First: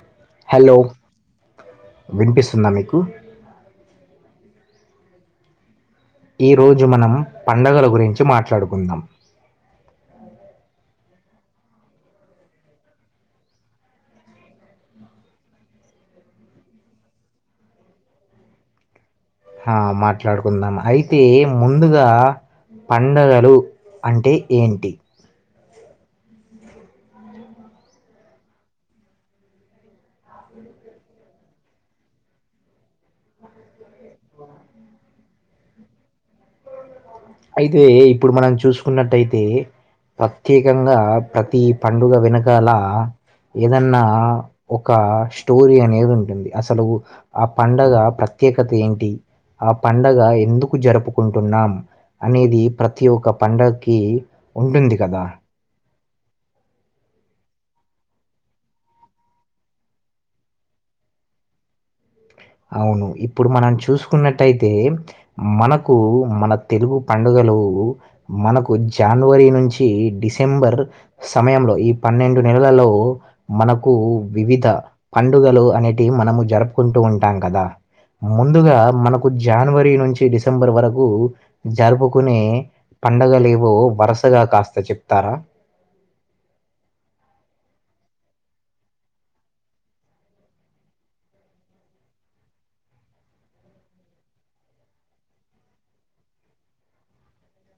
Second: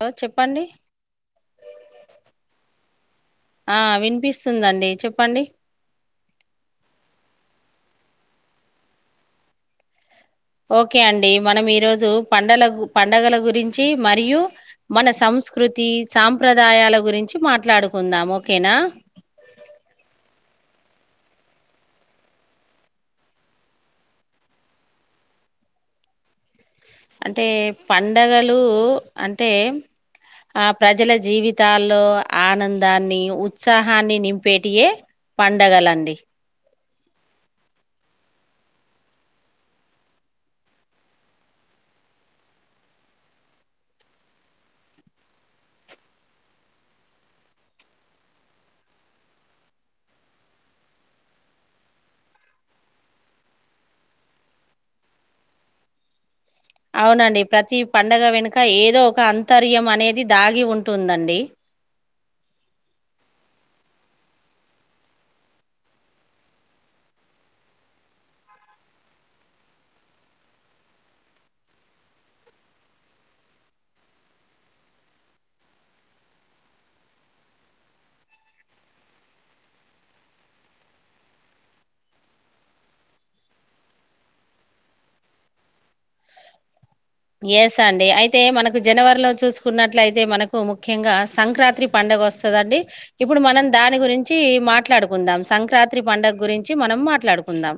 hello చెప్పండి hello వినిపిస్తుందా మీకు ఆ వి పిస్తుందండి చెప్పండి ఈ రోజు మనం పండగల గురించి మాట్లాడుకుందాం ఓకే అండి మనం ఈరోజు పండల పండగల గురించి మరియు మన సంస్ స్కృతి సాంప్రదాయాల గురించి మాట్లాడుకుందాం ఓకేనా హ మాట్లాడుకుందాం అయితే ముందుగా పండుగలు అంటే ఏంటి అంటే పండగలు అంటే ఆ ప్రజల జీవితాల్లో ఆనందాన్ని ఉత్సాహాన్ని నింపేటియే పండగలండి అయితే ఇప్పుడు మనం చూసుకున్నట్టయితే ప్రత్యేకంగా ప్రతి పండుగ వెనకాల ఏదన్నా ఒక స్టోరీ అనేది ఉంటుంది అసలు ఆ పండగ ప్ర ప్రత్యేకత ఏంటి ఆ పండగ ఎందుకు జరుపుకుంటున్నాం అనేది ప్రతి ఒక్క పండగకి ఉంటుంది కదా అవునండి ప్రతి పండగ వెనుక ఏదో ఒక అంతర్యం అనేది దాగి ఉంటుందండి అవును ఇప్పుడు మనం చూసుకున్నట్టయితే మనకు మన తెలుగు పండుగ మనకు జనవరి నుంచి డిసెంబర్ సమయంలో ఈ పన్నెండు నెలలలో మనకు వివిధ పండుగలు అనేటివి మనము జరుపుకుంటూ ఉంటా టం కద ముందుగా మనకు జానవరి నుంచి డిసెంబర్ వరకు జరుపుకునే పండగలేవో వరుసగా కాస్త చెప్తారా ఎస అండి అయితే మనకు జనవరిలో చూసుకున్నట్లయితే మనకు ముఖ్యంగా సంక్రాత్రి పండుగ వస్ దండి ఇప్పుడు మనం దాని గురించి మాట్లాడుకుందాం సంక్రాత్రి పండుగ గురించి మనం మాట్లాడు కుందాం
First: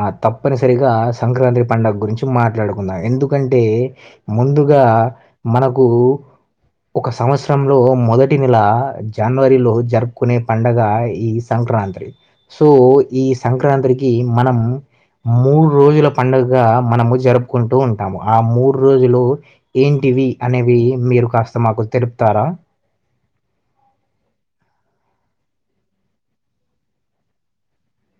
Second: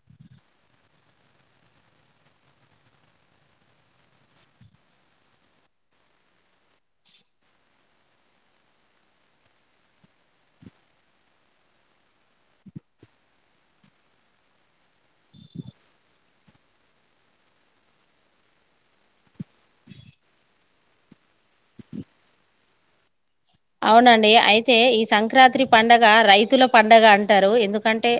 ఆ తప్పనిసరిగా సంక్రాంత్రి పండుగ గురించి మాట్లాడుకుందాం ఎందుకంటే ముందు గా మనకు ఒక సంవత్సరంలో మొదటి నెల జనవరిలో జరుపుకునే పండగ ఈ సం సంక్రాంత్రి సో ఈ సంక్రాంత్రి కి మనం మూడు రోజుల పండుగగ మనము జరుపుకుంటూ ఉంటాము ఆ మూడు రోజులు ఏంటి ఇవి అనేవి మీరు కాస్త మాకు తెలుపుతారా అవునండి అయితే ఈ సంక్రాత్రి పంండగ రైతుల పండగ అంటారు ఎందుకంటే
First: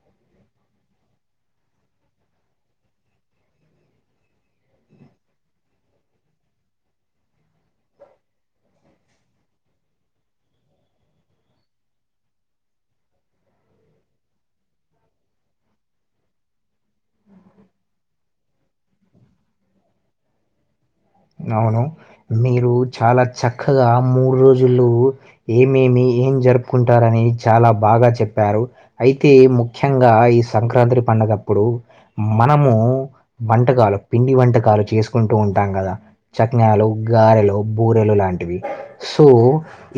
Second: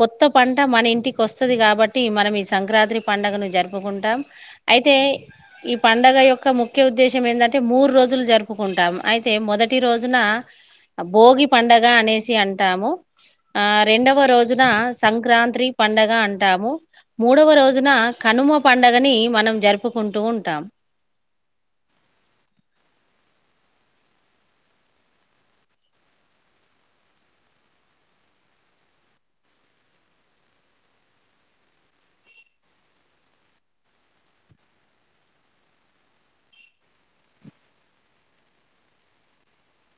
కొత్త పంట మన ఇంటికి వస్తుది కాబట్టి మనం ఈ సంక్రాత్రి పండుగను జరుపుకుంటాం అయితే అతే ఈ పంండగ యొక్క ముఖ్య ఉద్దేశం ఏందంటే మూడు రోజులు జరుపుకుంటాం అయితే మొదటి రోజున భోగి పండగ అనేసి అంటాము ఆ రెండవ రోజున సంక్రాంత్రి పండగ అంటాము మూడవ రోజున కనుమ పండగని మనం జరుపుకుంటూ ఉంటాం అవును మీరు చాలా చక్కగా మూడు రోజులు ఏమేమి ఏం జరుపుకుంటారని చాలా బాగా చెప్పారు అయితే ముఖ్యంగా ఈ సంక్రాంత్రి పండు గప్పుడు మనము వంటకాలు పిండి వంటకాలు చేసుకుంటూ ఉంటాం కదా చకినాలు గారెలు బూరెలు లాంటివి సో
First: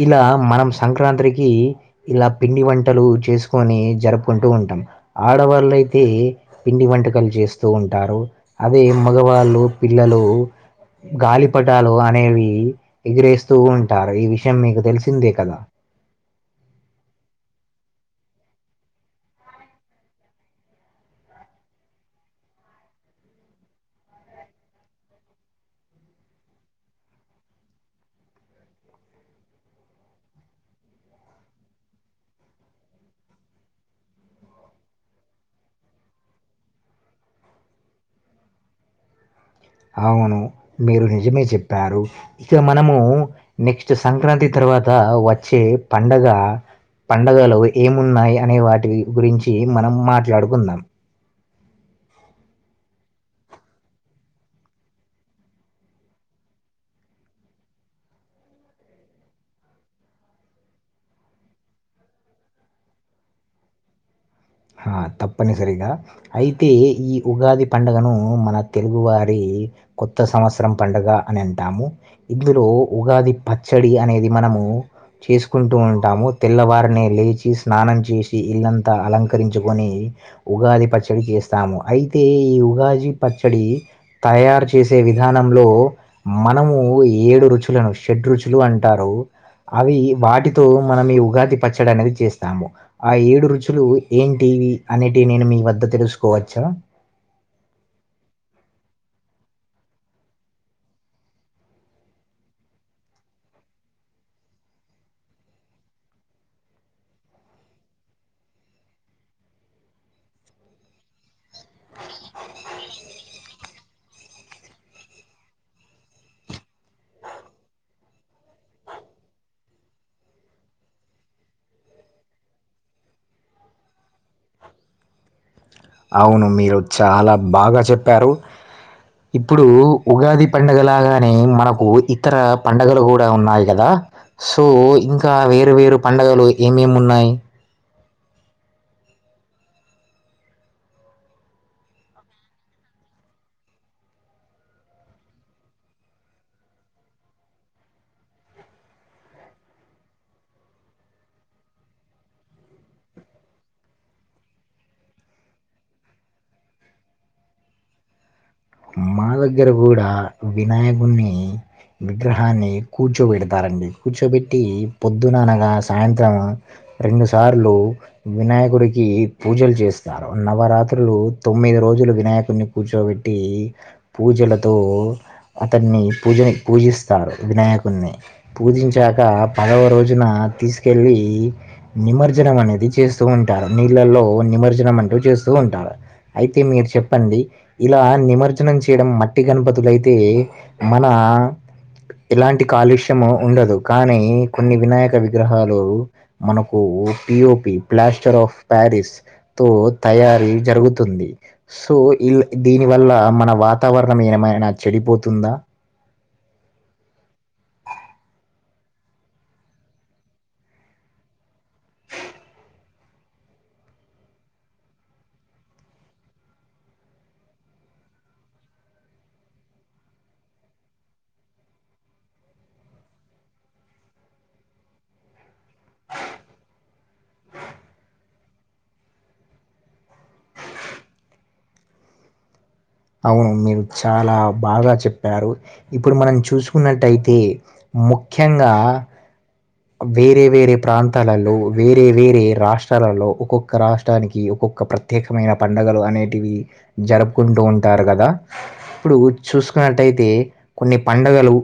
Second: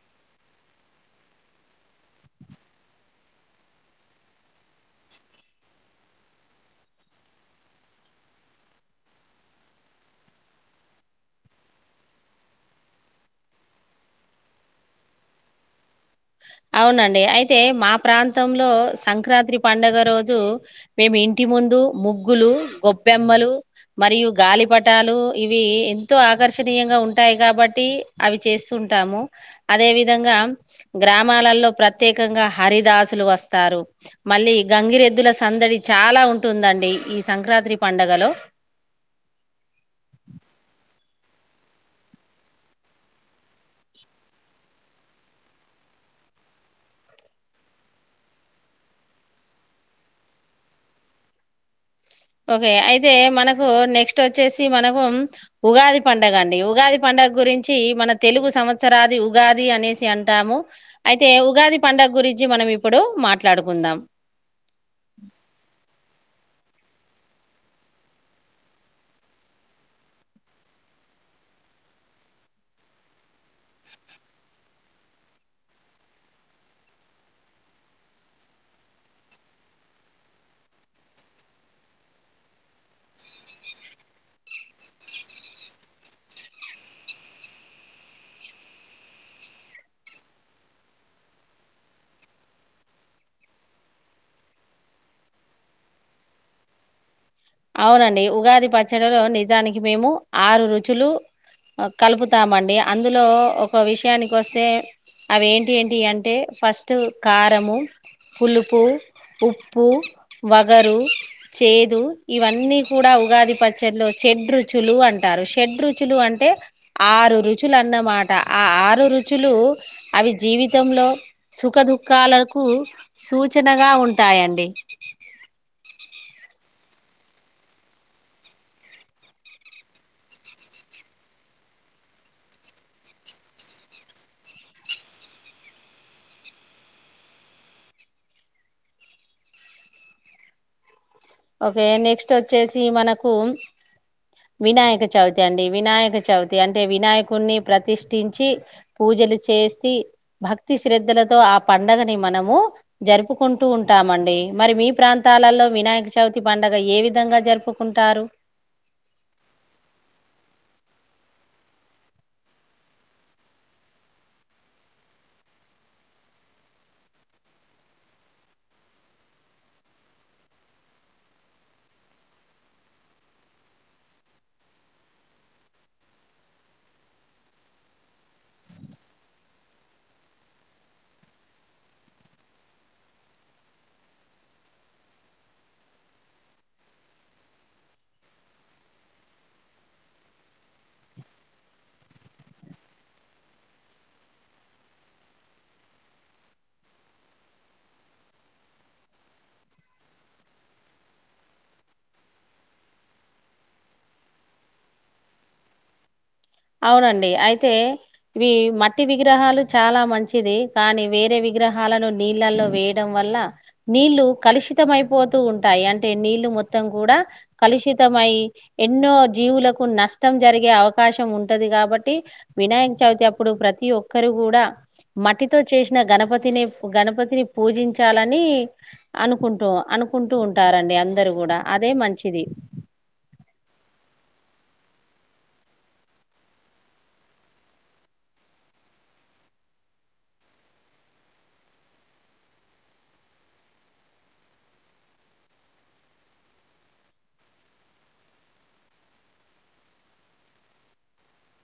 ఇలా మనం సంక్రాన్ అందరికి ఇలా పిండి వంటలు చేసుకొని జరుపుకుంటూ ఉంటాం ఆడవాళ్ళయితే పిండి వంటకాలు చేస్తూ ఉంటారు అదే మగవాళ్ళు పిల్లలు గాలిపటాలు అనేవి ఎగ్రేస్తూ ఉంటారు ఈ విషయం మీకు తెలిసిందే కదా అవునండి అయితే మా ప్రాంతంలో సంక్రాత్రి పండుగ రోజు మేము ఇ న్టి ముందు ముగ్గులు గొబ్బెమ్మలు మరియు గాలిపటాలు ఇవి ఎంతో ఆకర్షణీయంగా ఉంటాయి కాబట్టి అవి చేస్తు ఉంటాము అదే విధంగా గ్రామాలలో ప్రత్యేకంగా హరిదాసులు వస్తారు మళ్ళీ గంగిరెద్దుల సందడి చ చాలా ఉంటుందండి ఈ సంక్రాత్రి పండుగలో అవును మీరు నిజమే చెప్పారు ఇక మనము నెక్స్ట్ సంక్రాంతి తర్వాత వచ్చే పండగ గా పండుగలు ఏమున్నాయి అనే వాటి గురించి మనం మాట్లాడుకుందాం ఓకే అయితే మనకు నెక్స్ట్ వచ్చేసి మనకు ఉగాది పండగ అండి ఉగాది పండుగ గురించి మన తెలుగు సంవత్సరాది ఉగాది అనేసి అంటాము అయితే ఉగాది పండగ గు గురించి మనం ఇప్పుడు మాట్లాడుకుందాం ఆ తప్పని సరిగా అయి అయితే ఈ ఉగాది పండుగను మన తెలుగువారి కొత్త సంవత్సరం పండుగ అని అంటాం ము ఇందులో ఉగాది పచ్చడి అనేది మనము చేసుకుంటూ ఉంటాము తెల్లవారినే లేచి స్నానం చేసి ఇల్లంతా అలం రించుకొని ఉగాది పచ్చడి చేస్తాము అయితే ఈ ఉగాది పచ్చడి తయారు చేసే విధానంలో మనము ఏడు రుచులను షెడ్ రుచులు అంటారు అవి వాటితో మనం ఈ ఉగాది పచ్చడి అనేది చేస్తాము ఆ ఏడు రుచులు ఏంటివి అనేటివి నేను మీ వద్ద తెలుసుకోవచ్చా అవునండి ఉగాది పచ్చడిలో నిజానికి మేము ఆరు రుచులు కలుపుతామండి అందులో ఒక విషయానికి వస్తే అవి ఎంటి ఏంటి వి అంటే ఫస్ట్ కారము పులుపు ఉప్పు వగరు చేదు ఇవన్నీ కూడా ఉగాది పచ్చడ్లో షడ్ రుచులు అంటారు షడ్ రుచులు అంటే ఆరు రుచులున్నమాట ఆరు రుచులు అవి జీవితంలో సుఖ దుఃఖాలకు సూచ గా ఉంటాయండి అవును మీరు చాలా బాగా చెప్పారు ఇప్పుడు ఉగాది పండగలాగానే మనకు ఇతర పండగలు కూడ ఉన్నాయి కదా సో ఇంకా వేరు వేరు పండగలు ఏమేమి ఉన్నాయి ఓకే నెక్స్ట్ వచ్చేసి మనకు వినాయక చవితి అండి వినాయక చవితి అంటే వినాయకుణ్ణి ప్రతిష్ఠించి పూ పూజలు చేసి భక్తి శ్రద్ధలతో ఆ పండగని మనము జరుపుకుంటూ ఉంటామ [unintelligible] మరి మీ ప్రాంతాలలో వినాయక చవితి పండగ ఏ విధంగా జరుపుకుంటారు మా దగ్గర కూడ వినాయకున్నీ విగ్రహాన్ని కూర్చోబెడతారండి కూర్చోబెట్టి పొద్దున అనగా సాయంత్రం రెండు సార్లు వినాయకుడికి పూజలు చేస్తారు నవరాత్రులు తొమ్మి రోజులు వినాయకుడిని కూర్చోబెట్టి పూజలతో అతన్ని పూజని పూజిస్తారు వినాయకుని పూజించాక పదవ రోజున తీసుకెళ్ళి నిమర్జ్జనం అనేది చేస్తూ ఉంటారు నీళ్ళలో నిమర్జ్జనం అంటు చే స్తు ఉంటారు అయితే మీరు చెప్పండి ఇలా నిమర్ జ్జనం చేయడం మట్టి గణపతులుయితే మన ఇలాంటి కాలుష్యము ఉండదు కానీ కొన్ని వినాయక విగ్రహాలు మనకు ఒపిఓపి బ్లాస్టర్ ఆఫ్ ప్యారిస్ తో తయారీ జరుగుతుంది సొ దీని వల్ల మన వాతావరణం ఏమైనా చెడిపోతుంద అవునండి అయితే ఇవి మట్టి విగ్రహాలు చాలా మంచిది కానీ వేరే విగ్రహాలను నీళ్ళల్లో వేయడం వ నీళ్లు కలుషితం అయిపోతూ ఉంటాయి అంటే నీళ్లు మొత్తం కూడ కలుషితము అయ్యి ఎన్నో జీవులకు నష్టం జరిగే అవకాశం ఉం ఉంటది కాబట్టి వినాయక చవితి అప్పుడు ప్రతి ఒక్కరు కూడ మట్టితో చేసిన గణపతి గణపతిని పూజించాలని అనుకుంటూ అనుకుంటూ ఉంటారండి అందరు కూడ అదే మంచిది అవును మీరు చాలా బాగా చెప్పారు ఇప్పుడు మనం చూసుకున్నట్టయితే ముఖ్యంగా వేరే వేరే ప్రాంతాలలో వేరే వేరే రాష్ట్రాలలో ఒక్కొక్క రాష్ట్రానికి ఒక్కొ క ప్రత్యేకమైన పండుగలు అనేటివి జరుపుకుంటూ ఉంటారు కదా ఇప్పుడు చూస్ చూసుకున్నట్టయితే కొన్ని పండుగలు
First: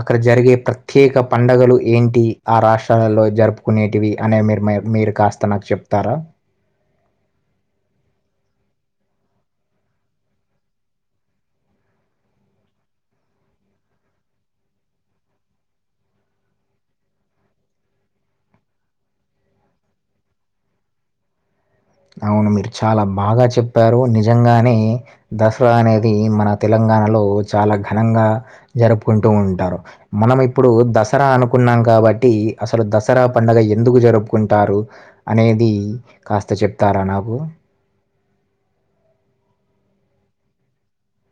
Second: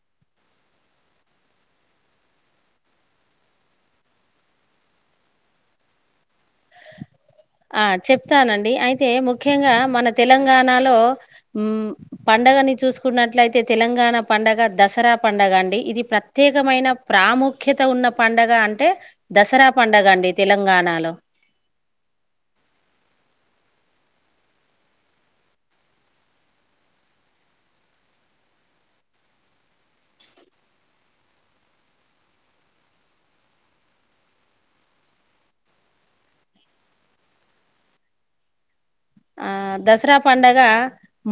అక్కడ జరిగే ప్రత్యేక పండగలు ఏంటి ఆ రాష్ట్రాలలో జరుపుకునేటివి అనే మీరు మీరు కాస్త నాకు చెప్తార ఆ చెప్తానండి అయితే ముఖ్యంగా మన తెలంగాణలో ఉమ్మ్ పం డగని చూసుకున్నట్లయితే తెలంగాణ పండగ దసరా పండగ అండి ఇది ప్రత్యేకమైన ప్రాము ఖ్యత ఉన్న పండగ అంటే దసరా పండగ అండి తెలంగాణలో అవును మీరు చాలా బాగా చెప్పారు నిజంగానే దసరా అనేది మన తెలంగా ణలో చాలా ఘనంగా జరుపుకుంటూ ఉంటారు మనం ఇప్పుడు దసరా అనుకున్నాం కాబట్టి అసలు దసరా పండగ ఎందుకు జరుపుకుంటారు అనేది కాస్త చె ప్తారా నాకు ఆ దసరా పండగ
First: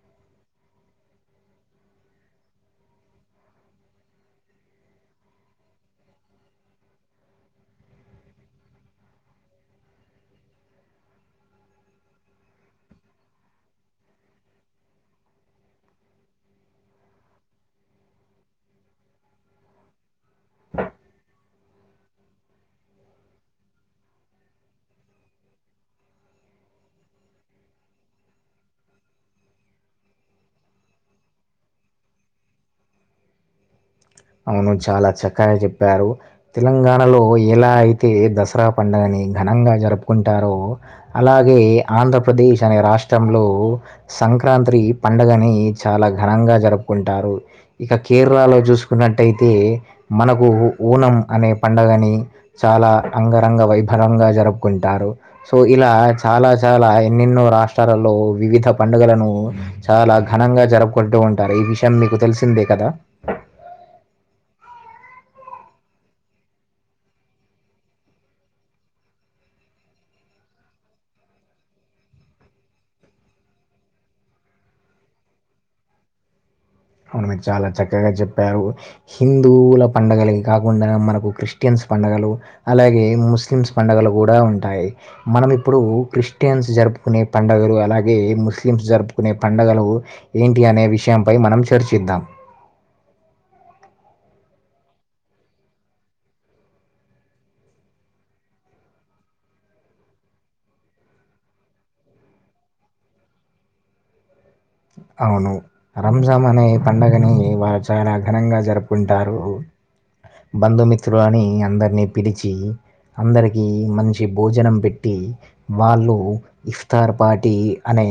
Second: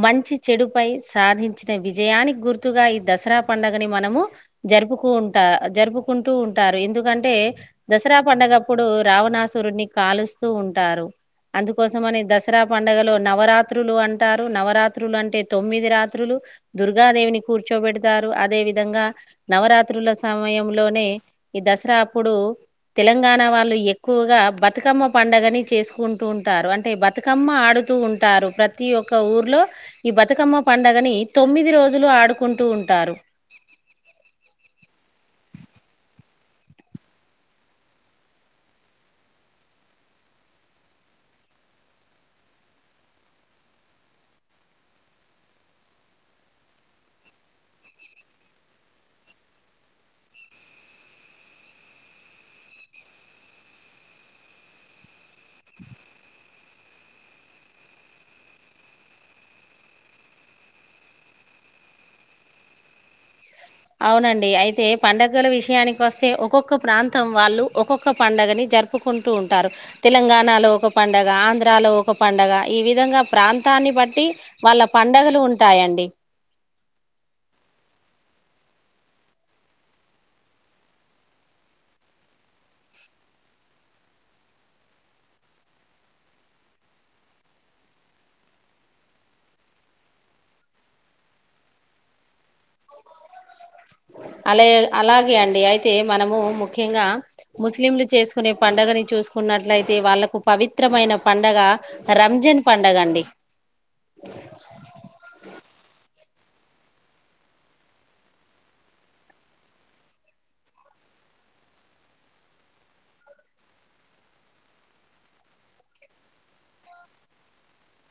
మంచి చెడుపై సాధించిన విజయానికి గుర్తుగా ఇ దసరా పండగని మనము జరుపుకుంటా జరుపుకుంటూ ఉంటారు ఎందుకంటే దస ర పండగప్పుడు రావణాసురుని కాలుస్తూ ఉంటారు అందుకోసంమని దస ర పండుగలో నవరాత్రులు అంటారు నవరాత్రులు అంటే తొమ్మిది రాత్రులు దుర్గాదేవిని కూర్చోబెడతారు అదే విధంగా నవరాత్రుల సమయంలోనే ఈ దసరా అప్పుడు తెలంగాణ వాళ్ళు ఎక్కువగా బతుకమ్మ పండగని చేసుకుంటూ ఉంటారు అంటే బ తుకమ్మ ఆడుతూ ఉంటారు ప్రతి ఒక్క ఊర్లో ఈ బతుకమ్మ పండుగని తొమ్మిది రోజులు ఆడుకుంటూ ఉంటారు అవును చాలా చక్కగా చెప్పారు తెలంగాణలో ఎలా అయితే దసరా పండగని ఘనంగా జరుపుకుంటారో అలాగే ఆంధ్రప్రదేశ్ అనే రాష్ట్రంలో సంక్రాంత్రి పండగని చాలా ఘనంగా జరుపుకుంటారు ఇక కేరళలో చూసు కున్నట్టయితే మనకు ఓనం అనే పండగని చాలా అంగరంగ వైభ వంగా జరుపుకుంటారు సో ఇలా చాలా చాలా ఎన్నెన్నో రాష్ట్రాలలో వివిధ పం డగలను చాలా ఘనంగా జరుపుకుంటూ ఉంటారు ఈ విషయం మీకు తెలిసిందే కదా అవునండి అయితే పండగల విషయానికి వస్తే ఒక్కొక్క ప్రాంతం వాళ్ళు ఒక్కొక్క పండగని జరుపుకుంటూ ఉంటారు తెలంగాణలో ఒక పండగ ఆంధ్రాలో ఒక పండగ ఈ విధంగా ప్రాంత ని బట్టి వాళ్ళ పండగలు ఉంటాయండి అవును మీరు చాలా చక్కగా చెప్పారు హిందువుల పండగలయి కాకుండా మనకు క్రిస్టియన్స్ పండగలు అలాగే ముస్లిమ్స్ పండగలు కూడా ఉంటాయి మనం ఇప్పుడు క్రిస్టియన్స్ జరుపుకునే పండగలు అలాగే ముస్లిమ్స్ జరుపుకునే పండగలు ఏంటి అనే విషయంపై మనం చర్చిద్దాం అలా అలాగే అండి అయితే మనము ముఖ్యంగా ముస్లింలు చేసుకునే పండగని చూ చూసుకున్నట్లయితే వాళ్ళలకు పవిత్రమైన పండగ రంజాన్ పండగ అండి అవును రంజామ్ అనే పండగని వారు చాలా ఘనంగా జరుపుకుంటారు బంధుమిత్రులని అందరినీ పిలిచి అందరికి మంచి భోజనం పెట్టి వాళ్ళు ఇఫ్తార్ పార్టీ అనే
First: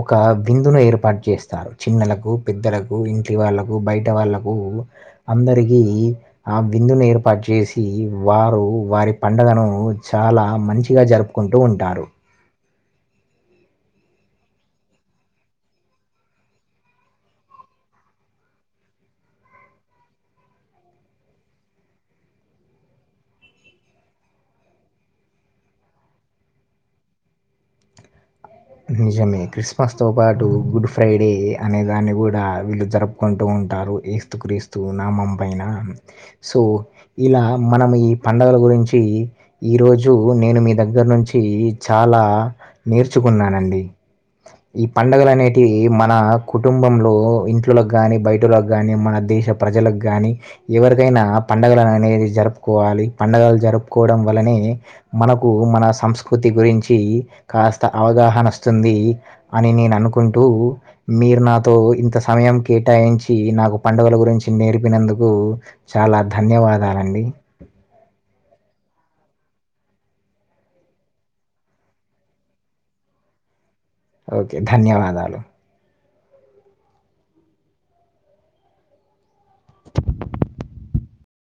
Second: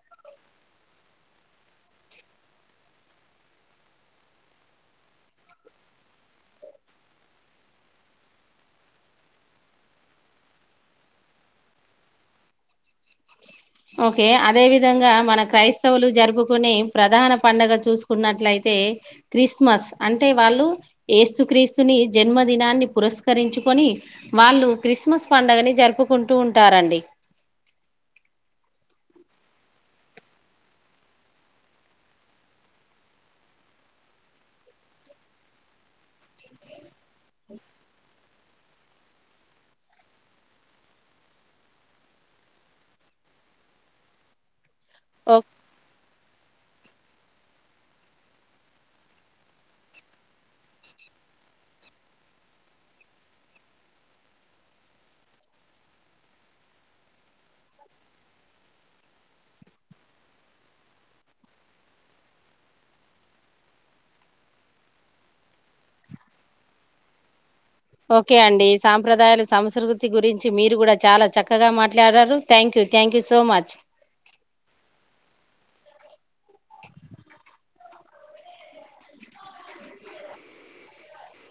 ఒక విందును ఏ ర్పాటు చేస్తారు చిన్నలకు పెద్దలకు ఇంట్లో వాళ్ళలకు బయట వాళ్ళకు అందరికి ఆ విందును ఏర్పాటు చేసి వారు వారి పండగను చాలా మంచిగా జరుపుకుంటూ ఉంటారు అ ఓకే అదే విధంగా మన క్రైస్తవులు జరుపుకునే ప్రధాన పండగ చూసుకున్నట్లయితే క్రిస్మస్ అంటే వాళ్ళు ఏస్తు క్రీస్తుని జన్మదినాన్ని పురస్కరించుకొని వాళ్ళు క్రిస్మస్ పండగని జరుపుకుంటూ ఉంటారండి నిజమే క్రిస్మస్ తో పాటు గుడ్ ఫ్రైడే అనే దాన్ని కూడా వీళ్ళు జరుపుకుంటూ ఉంటారు ఏస్తు క్రీస్తు నామం పైన సో ఇలా మనం పండగల గురించి ఈరోజు నేను మీ దగ్గర నుంచి చాలా నేర్చు కున్నానండి ఈ పండగలు ఓ అనేటివి మన కుటుంబంలో ఇంట్లోకి కానీ బయటకి కానీ మన దేశ ప్రజలకు కానీ ఎవరికైనా పండగలు అనేది జరుపుకోవాలి పండగలు జరుపుకోవడం వల్లనే మనకు మన సంస్కృతి గురించి కాస్ అవగాహన వస్తుంది అని నేను అనుకుంటూ మీరు నాతో ఇంత సమయం కే కేటాయించి నాకు పండగలు గురించి నేర్పినందుకు చాలా ధన్యవాదాలండి ఓకే అండి సాంప్రదాయాల సంస్కృతి గురించి మీరు కూడా చాలా చక్కగా మాట్లాడారు thank you thank you so much okay ధన్యవాదాలు